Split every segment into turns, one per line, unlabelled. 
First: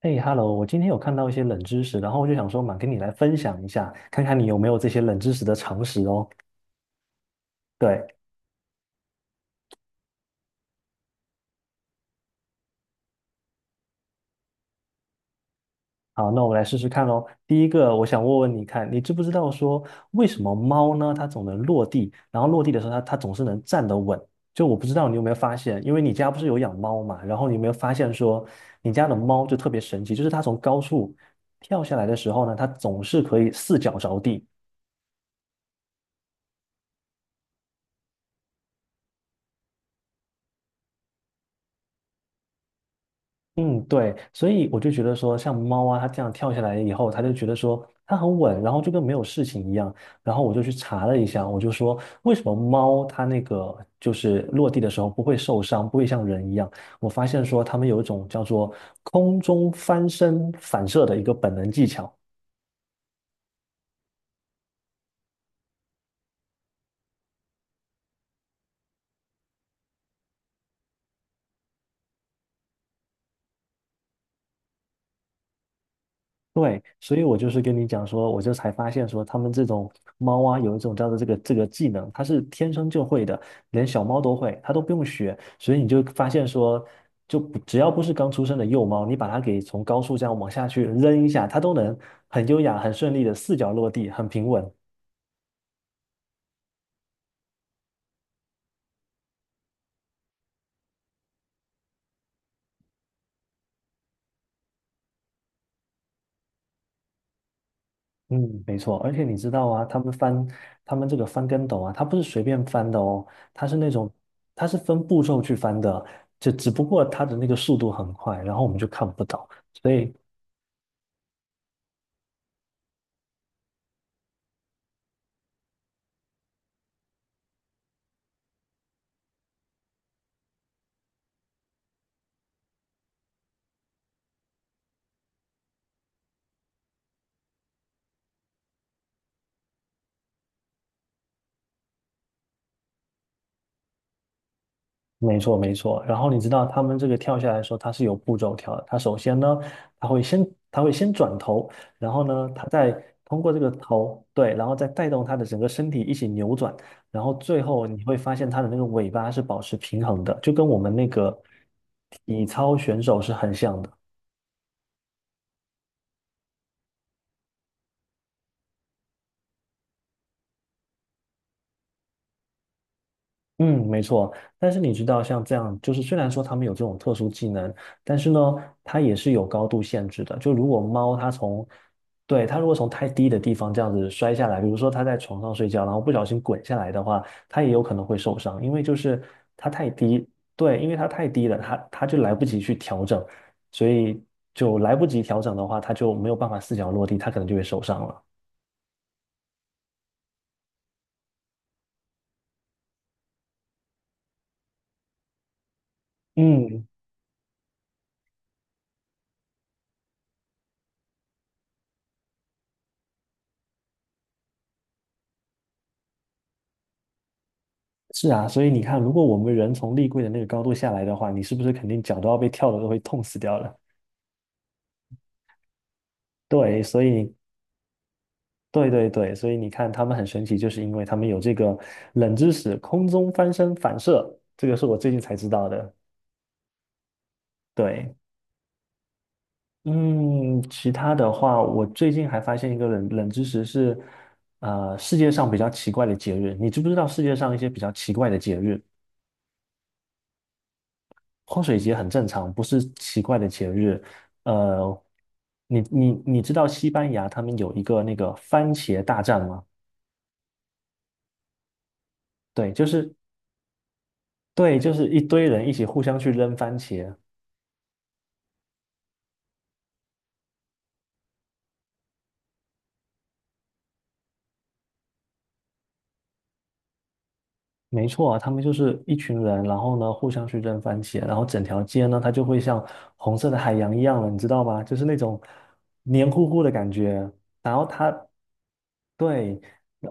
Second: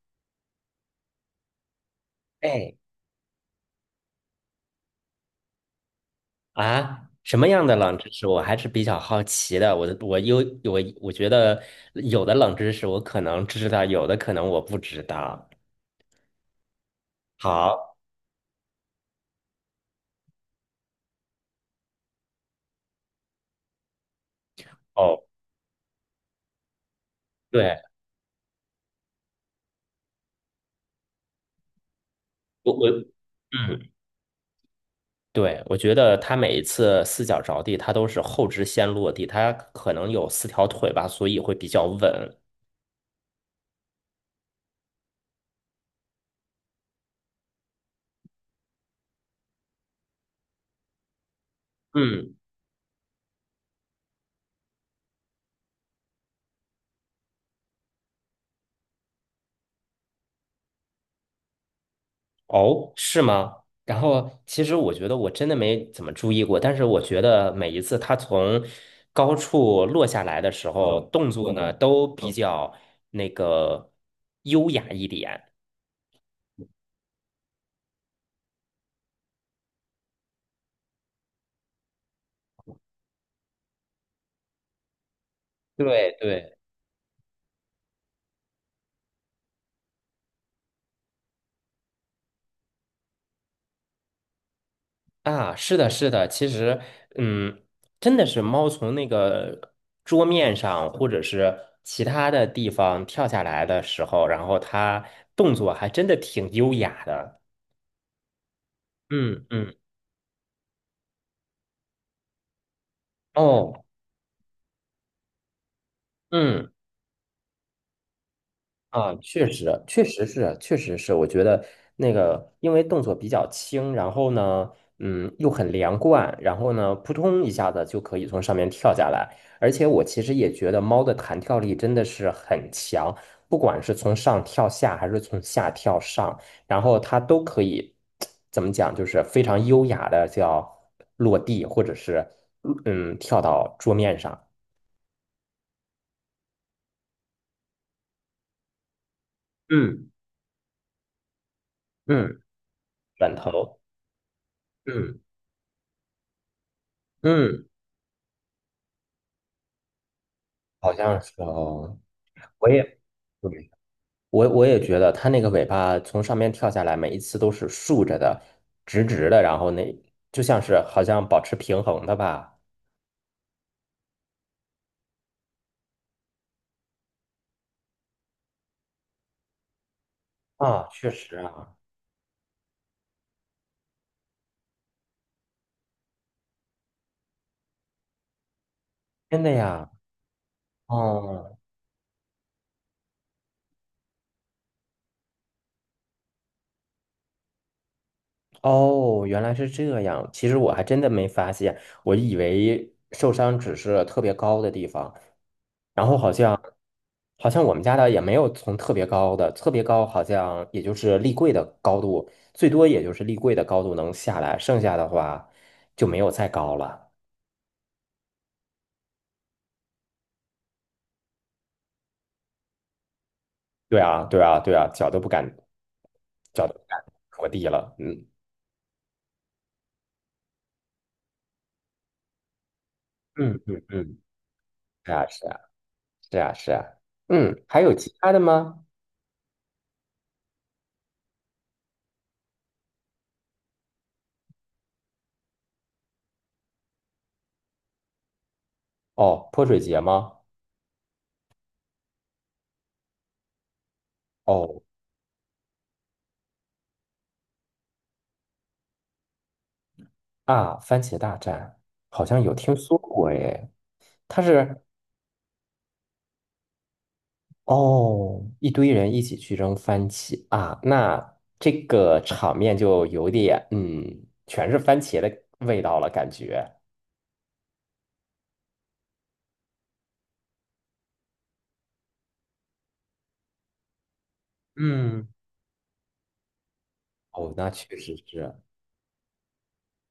嘿 h e l l o 我今天有看到一些冷知识，然后我就想说，
哎
嘛，跟你来分享一下，看看你有没有这些冷知识的常识哦。
啊，什么样的冷
对，
知识我还是比较好奇的。我觉得有的冷知识我可能知道，有的可能我不知道。
好，那我们来试试看喽。第一个，
好，
我想问问你看，你知不知道说为什么猫呢，它总能落地，然后落地的时候它总是能站得稳？就我不知道你
哦，
有没有发现，因为你家不是有养猫嘛，然后你有没有
对，
发现说你家的猫就特别神奇，就是它从高处跳下来的时候呢，它
我我
总是可以四
嗯，
脚着地。
对，我觉得他每一次四脚着地，他都是后肢先落地，他可能有四条腿吧，所以会比较稳。
嗯，对，所以我就觉得说，像猫啊，它这样跳下来以后，它就觉得说它很稳，然后就跟没有事情一样。然后我就去查了一下，我就说
嗯。
为什么猫它那个就是落地的时候不会受伤，不会像人一样。我发现说它们有一种叫做空中翻身反射的一个本能技巧。
哦，是吗？然后其实我觉得我真的没怎么注意过，但是我觉得每一次它从高处落下来的时候，动作呢都比较那个优雅一点。
对，所以我就是跟你讲说，我就才发现说，他们这种猫啊，有一种叫做这个技能，它是天生就会的，连小猫都会，它都不用学。所以你就
对
发现
对
说，就不只要不是刚出生的幼猫，你把它给从高处这样往下去扔一下，它都能很优雅、很顺利的四脚落地，很平稳。
啊，是的，是的，其实嗯，真的是猫从那个桌面上或者是其他的地方跳下来的时候，然后它动作还真的挺优雅的。
嗯，没错。而且你
嗯
知道
嗯，
啊，他们这个翻跟斗啊，他不是随便翻的哦，他是
哦，
那种他是分步骤去翻的，就只
嗯。
不过他的那个速度很快，然后我们就看
啊，
不到。
确实，
所
确
以
实是，确实是，我觉得那个，因为动作比较轻，然后呢，嗯，又很连贯，然后呢，扑通一下子就可以从上面跳下来。而且我其实也觉得猫的弹跳力真的是很强，不管是从上跳下，还是从下跳上，然后它都可以，怎么讲，就是非常优雅的叫落地，或者是跳到桌面上。
没错，没错。然后你知道他们这个跳下来的时候，它是有步骤跳的。它首先呢，它
嗯
会先它会先转头，然后
嗯，
呢，它再
转
通过这个
头，
头，对，然后再带
嗯
动它的整个身体一起扭转，然后最
嗯。
后你会发现它的那个尾巴是保持平衡的，就跟我
好
们那
像是
个
哦，
体
我
操
也，
选手是很
对，
像的。
我也觉得它那个尾巴从上面跳下来，每一次都是竖着的、直直的，然后那就像是好像保持平衡的吧？
嗯，没错。但是你知道，像这样，就是虽然说他们有这种特殊技能，但是呢，它也是有高度限制的。就如果
啊，确
猫它
实
从，
啊，
对，它如果从太低的地方这样子摔下来，比如说它在床上睡觉，然后不小心滚下来的话，它也有可能会受伤，因为就是
真的
它太
呀。
低，对，因为它太低了，
哦
它就来不及去调整，所以就来不及调整的话，它就没有办法四脚落地，它可能就会受伤了。
哦，原来是这样。其实我还真的没发现，我以为受伤只是特别高的地方。然后好像
嗯，
好像我们家的也没有从特别高的，特别高好像也就是立柜的高度，最多也就是立柜的高度能下来，剩下的话就没有再高了。
是啊，所以你看，如果我们人从立柜的那个高度下来的话，你是不是肯定脚都要被跳的都会痛死掉了？
对啊，对啊，对啊，脚都不敢，脚都不
对，
敢着地了。嗯
对对对，所以你看他们很神奇，就是因为他们有这个冷知识，空中翻
嗯
身
嗯
反
嗯，
射，这个是我最
是
近
啊
才知
是啊
道的。
是啊是啊。嗯，还有其
对，
他的吗？
嗯，其他的话，我最近还发现一个冷知识是，世界上比较奇怪的节日。你知不知道世界上一些比较奇怪的节日？
哦，泼水节吗？
泼水节很正常，不是奇怪的节日。
哦
呃，你知道西班牙他们有一个那个番茄大战吗？
啊，番茄大战好像有
对，
听说过耶。它
对，
是
就是一堆人一起互相去扔番茄。
哦，一堆人一起去扔番茄啊，那这个场面就有点，嗯，全是番茄的味道了，感觉。
没错啊，他们就是一群人，然后呢互相去扔番茄，然后整条街呢它就会像红色的海洋一样了。你知道吗？就是那
嗯，
种黏糊糊的感觉。
哦，那
然后
确
它，
实是。
对，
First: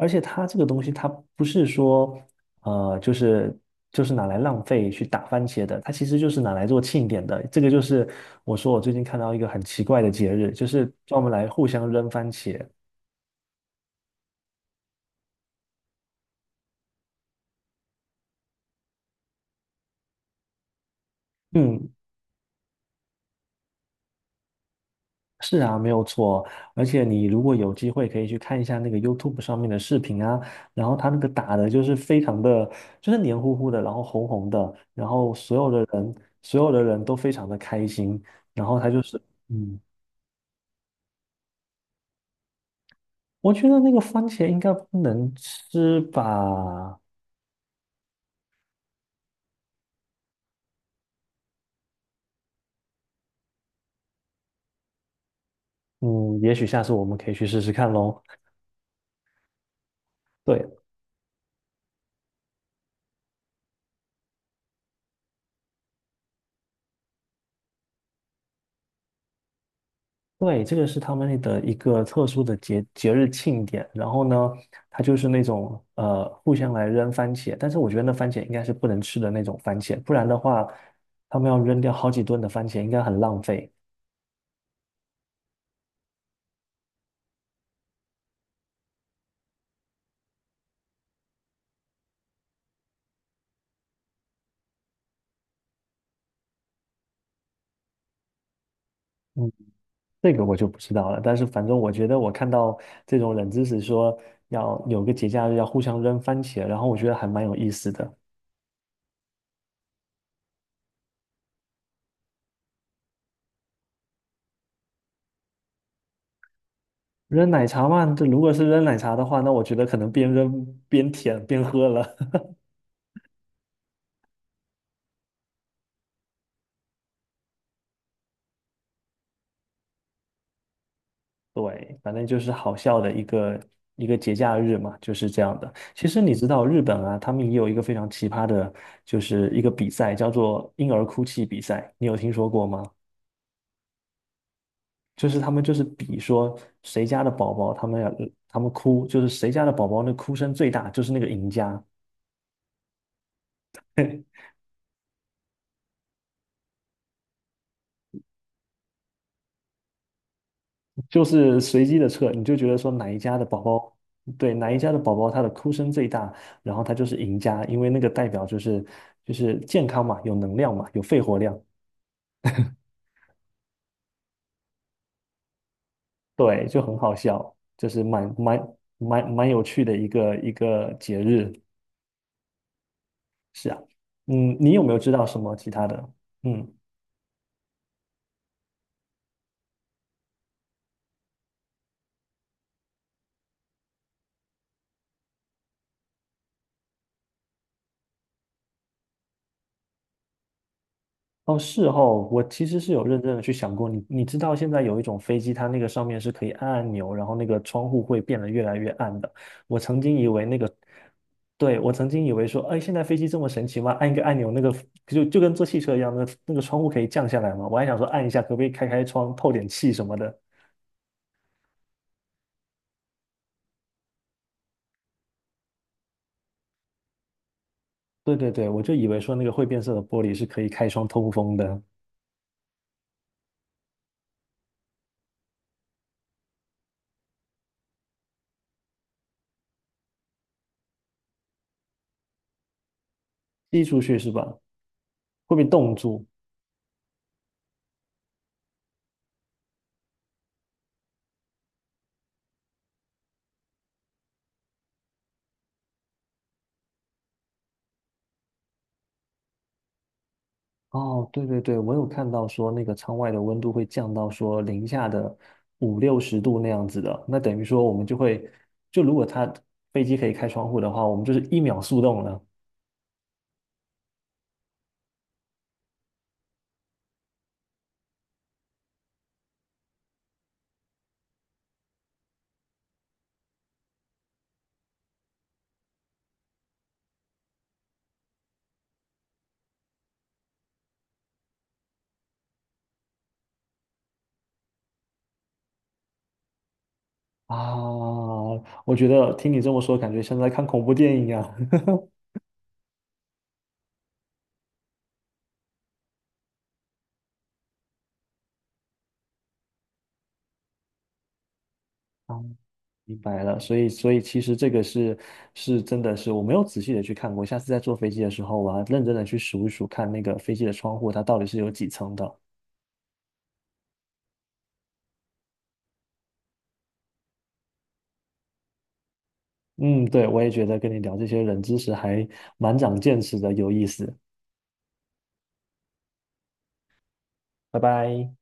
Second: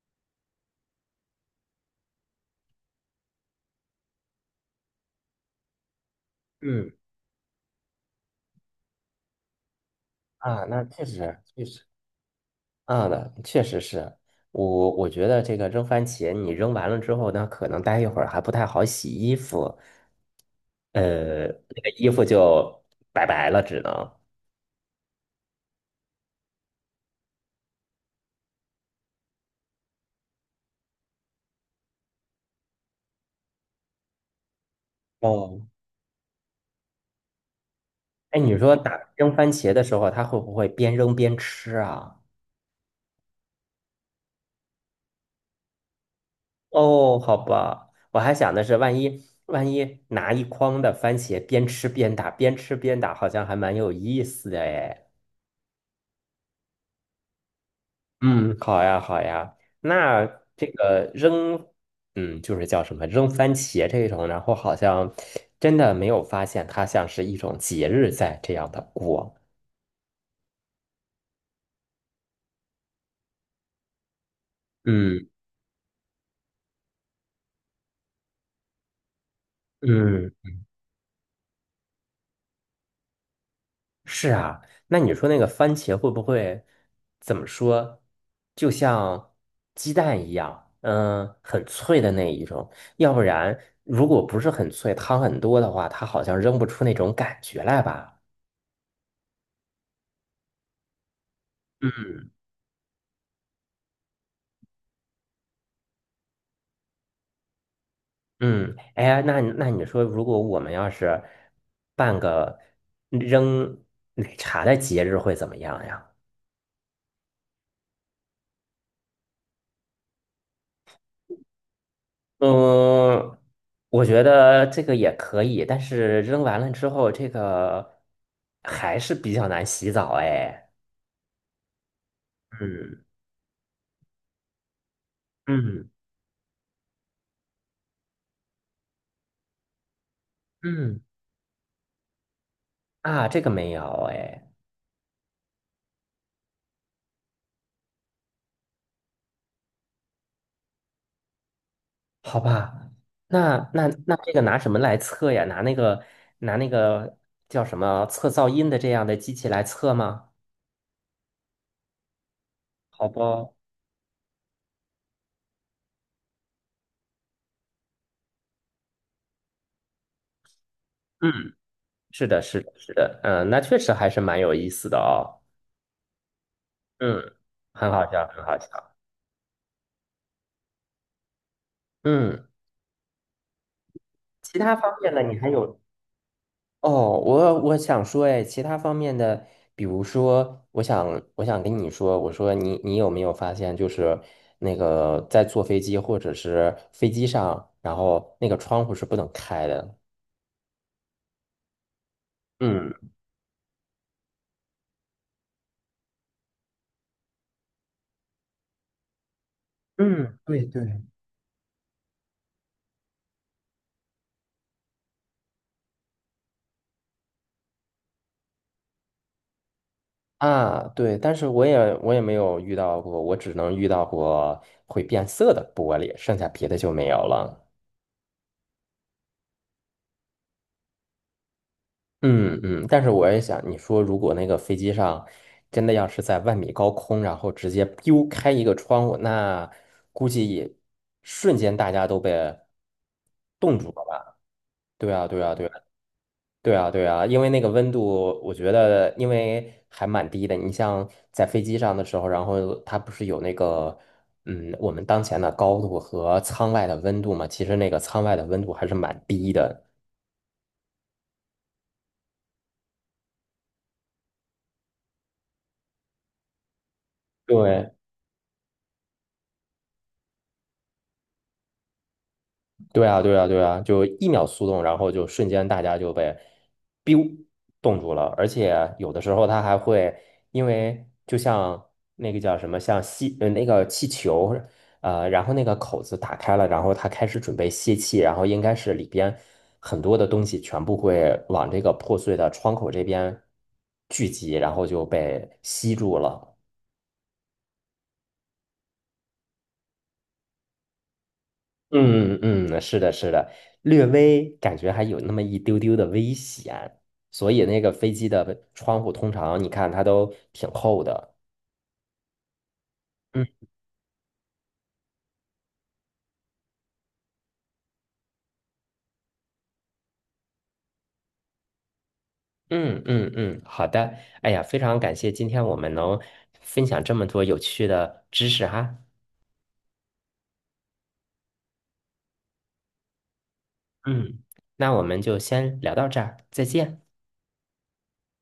而且它这个东西它不是说呃就是拿来浪费去打番茄的，它其实就是拿来做
嗯，
庆典的。这个就是我说我最近看到一个很奇怪的节日，
啊，
就
那
是
确
专门
实
来
确
互
实，
相扔番茄。
啊，那确实是，我觉得这个扔番茄，你扔完了之后那可能待一会儿还不太好洗衣服，呃，那个
嗯，
衣服就拜拜了，只能。
是啊，没有错。而且你如果有机会，可以去看一下那个 YouTube 上面的视频啊，然后他那个打的就是非常的，就是黏糊糊的，然后红红的，然后所
哦，
有的人，所有的人都非常的开心。
哎，你
然
说
后他
打
就是，
扔番茄
嗯，
的时候，它会不会边扔边吃啊？
我觉得那个番茄应该不能吃吧。
哦，好吧，我还想的是，万一拿一筐的番茄边吃边打，边吃边打，好像还蛮有意思的哎。
嗯，也许下次我们可以去试试看喽。
嗯，好呀，好呀。那这
对，
个扔，嗯，就是叫什么扔番茄这种，然后好像真的没有发现它像是一种节日在这样的过。
对，这个是他们的一个特殊的节日庆典，然后呢，它就
嗯
是那种互相来扔番茄，但是我觉得那番茄应该是不能吃的那种番茄，不然
嗯。
的话，他们要扔掉好几吨的番茄，应该很浪费。
是啊，那你说那个番茄会不会怎么说？就像鸡蛋一样，嗯，很脆的那一种。要不然，如果不是很脆，汤很多的话，它好像扔不出那种感觉来吧？
嗯，这个我就不知道了，但是反正我觉
嗯，
得我看到这种冷知识说要有个节假日要互相扔番茄，然后我觉得还蛮有意思的。
嗯，哎呀，那你说，如果我们要是办个扔奶茶的节日会怎么样呀？
扔奶茶嘛，这如果是扔奶茶的话，那我觉得可能边扔边舔边喝了。
嗯，我觉得这个也可以，但是扔完了之后，这个还是比较难洗澡哎。
对，反正就是好笑
嗯
的一个节假日嘛，就是这样的。
嗯
其实你知道日本啊，他们也有一个非常奇葩的，就是一个比赛，叫做婴
嗯，
儿哭泣比赛，你有听说过吗？
啊，这个没有，哎，
就是他们就是比说谁家的宝宝，他们哭，就是谁家的宝宝那哭声最大，就是那个赢家。
好吧，那 这个拿什么来测呀？拿那个拿那个叫什么测噪音的这样的机器来测吗？
就是随机的测，你就觉得说
好
哪一家的
吧，
宝宝，对，哪一家的宝宝他的哭声最大，然后他就是赢家，因为那个代表就是健康嘛，有能量嘛，有肺
嗯，
活量。
是的，是的，是的，嗯，那确实还是蛮有意思的哦。
对，就很好
嗯，
笑，就
很
是
好笑，
蛮
很好
蛮
笑。
蛮蛮有趣的一个节日。
嗯，
是啊。嗯，
其
你
他
有没
方
有知
面呢，
道
你
什
还
么其
有？
他的？嗯，
哦，我想说，哎，其他方面的，比如说，我想跟你说，我说你有没有发现，就是那个在坐飞机或者是飞机上，然后那个窗户是不能开的。
哦，事后我其实
嗯。
是有认真的去想过。你知道现在有一种飞机，它那个上面是可以按按钮，然后那个窗户会变得越来越暗的。我曾经以
嗯，
为那
对
个，
对。
对，我曾经以为说，哎，现在飞机这么神奇吗？按一个按钮，那个就跟坐汽车一样，那个窗户可以降下来吗？我还想说按一下，可不可以开开窗透点气什么的。
啊，对，但是我也没有遇到过，我只能遇到过会变色的玻璃，剩下别的就没有了。
对对对，我就以为说那个会变色的玻璃是可以开窗通风的。
嗯嗯，但是我也想，你说如果那个飞机上真的要是在万米高空，然后直接丢开一个窗户，那估计也瞬间大家都被冻
滴
住
出
了
去是
吧？
吧？
对啊，对啊，
会被
对啊，
冻住。
对啊，对啊，因为那个温度，我觉得因为还蛮低的。你像在飞机上的时候，然后它不是有那个嗯，我们当前的高度和舱外的温度嘛？其实那个舱外的温度还是蛮低的。
哦，对对对，我有看到说那个窗外的温度会降到说零下的五六十度那样子的，那等于说我
对，
们就会，就如果它飞机可以开窗户的话，我们就是一秒速冻了！
对啊，对啊，对啊，就一秒速冻，然后就瞬间大家就被 biu 冻住了，而且有的时候它还会因为就像那个叫什么，像吸那个气球，呃，然后那个口子打开了，然后它开始准备泄气，然后应该是里边很多的东西全部会往这个破碎的窗口这边聚集，然后就被吸住了。
啊！我觉得听你这么说，感觉像在看恐怖电影啊。
嗯嗯，是的，是的，略微感觉还有那么一丢丢的危险，所以那个飞机的窗户通常你看它都挺厚的。
哦，明白了，
嗯
所以其实这个是真的是我没有仔细的去看过。下次在坐飞机的时候，我要认真的去数一数，看那个飞机的窗户它到底是有几层的。
嗯嗯嗯，好的。哎呀，非常感谢今天我们能分享这么多有趣的知识哈。
嗯，对，我也觉得跟你聊这些冷知识还蛮长见识的，有意思。
嗯，那我们就先聊到这儿，再见。
拜拜。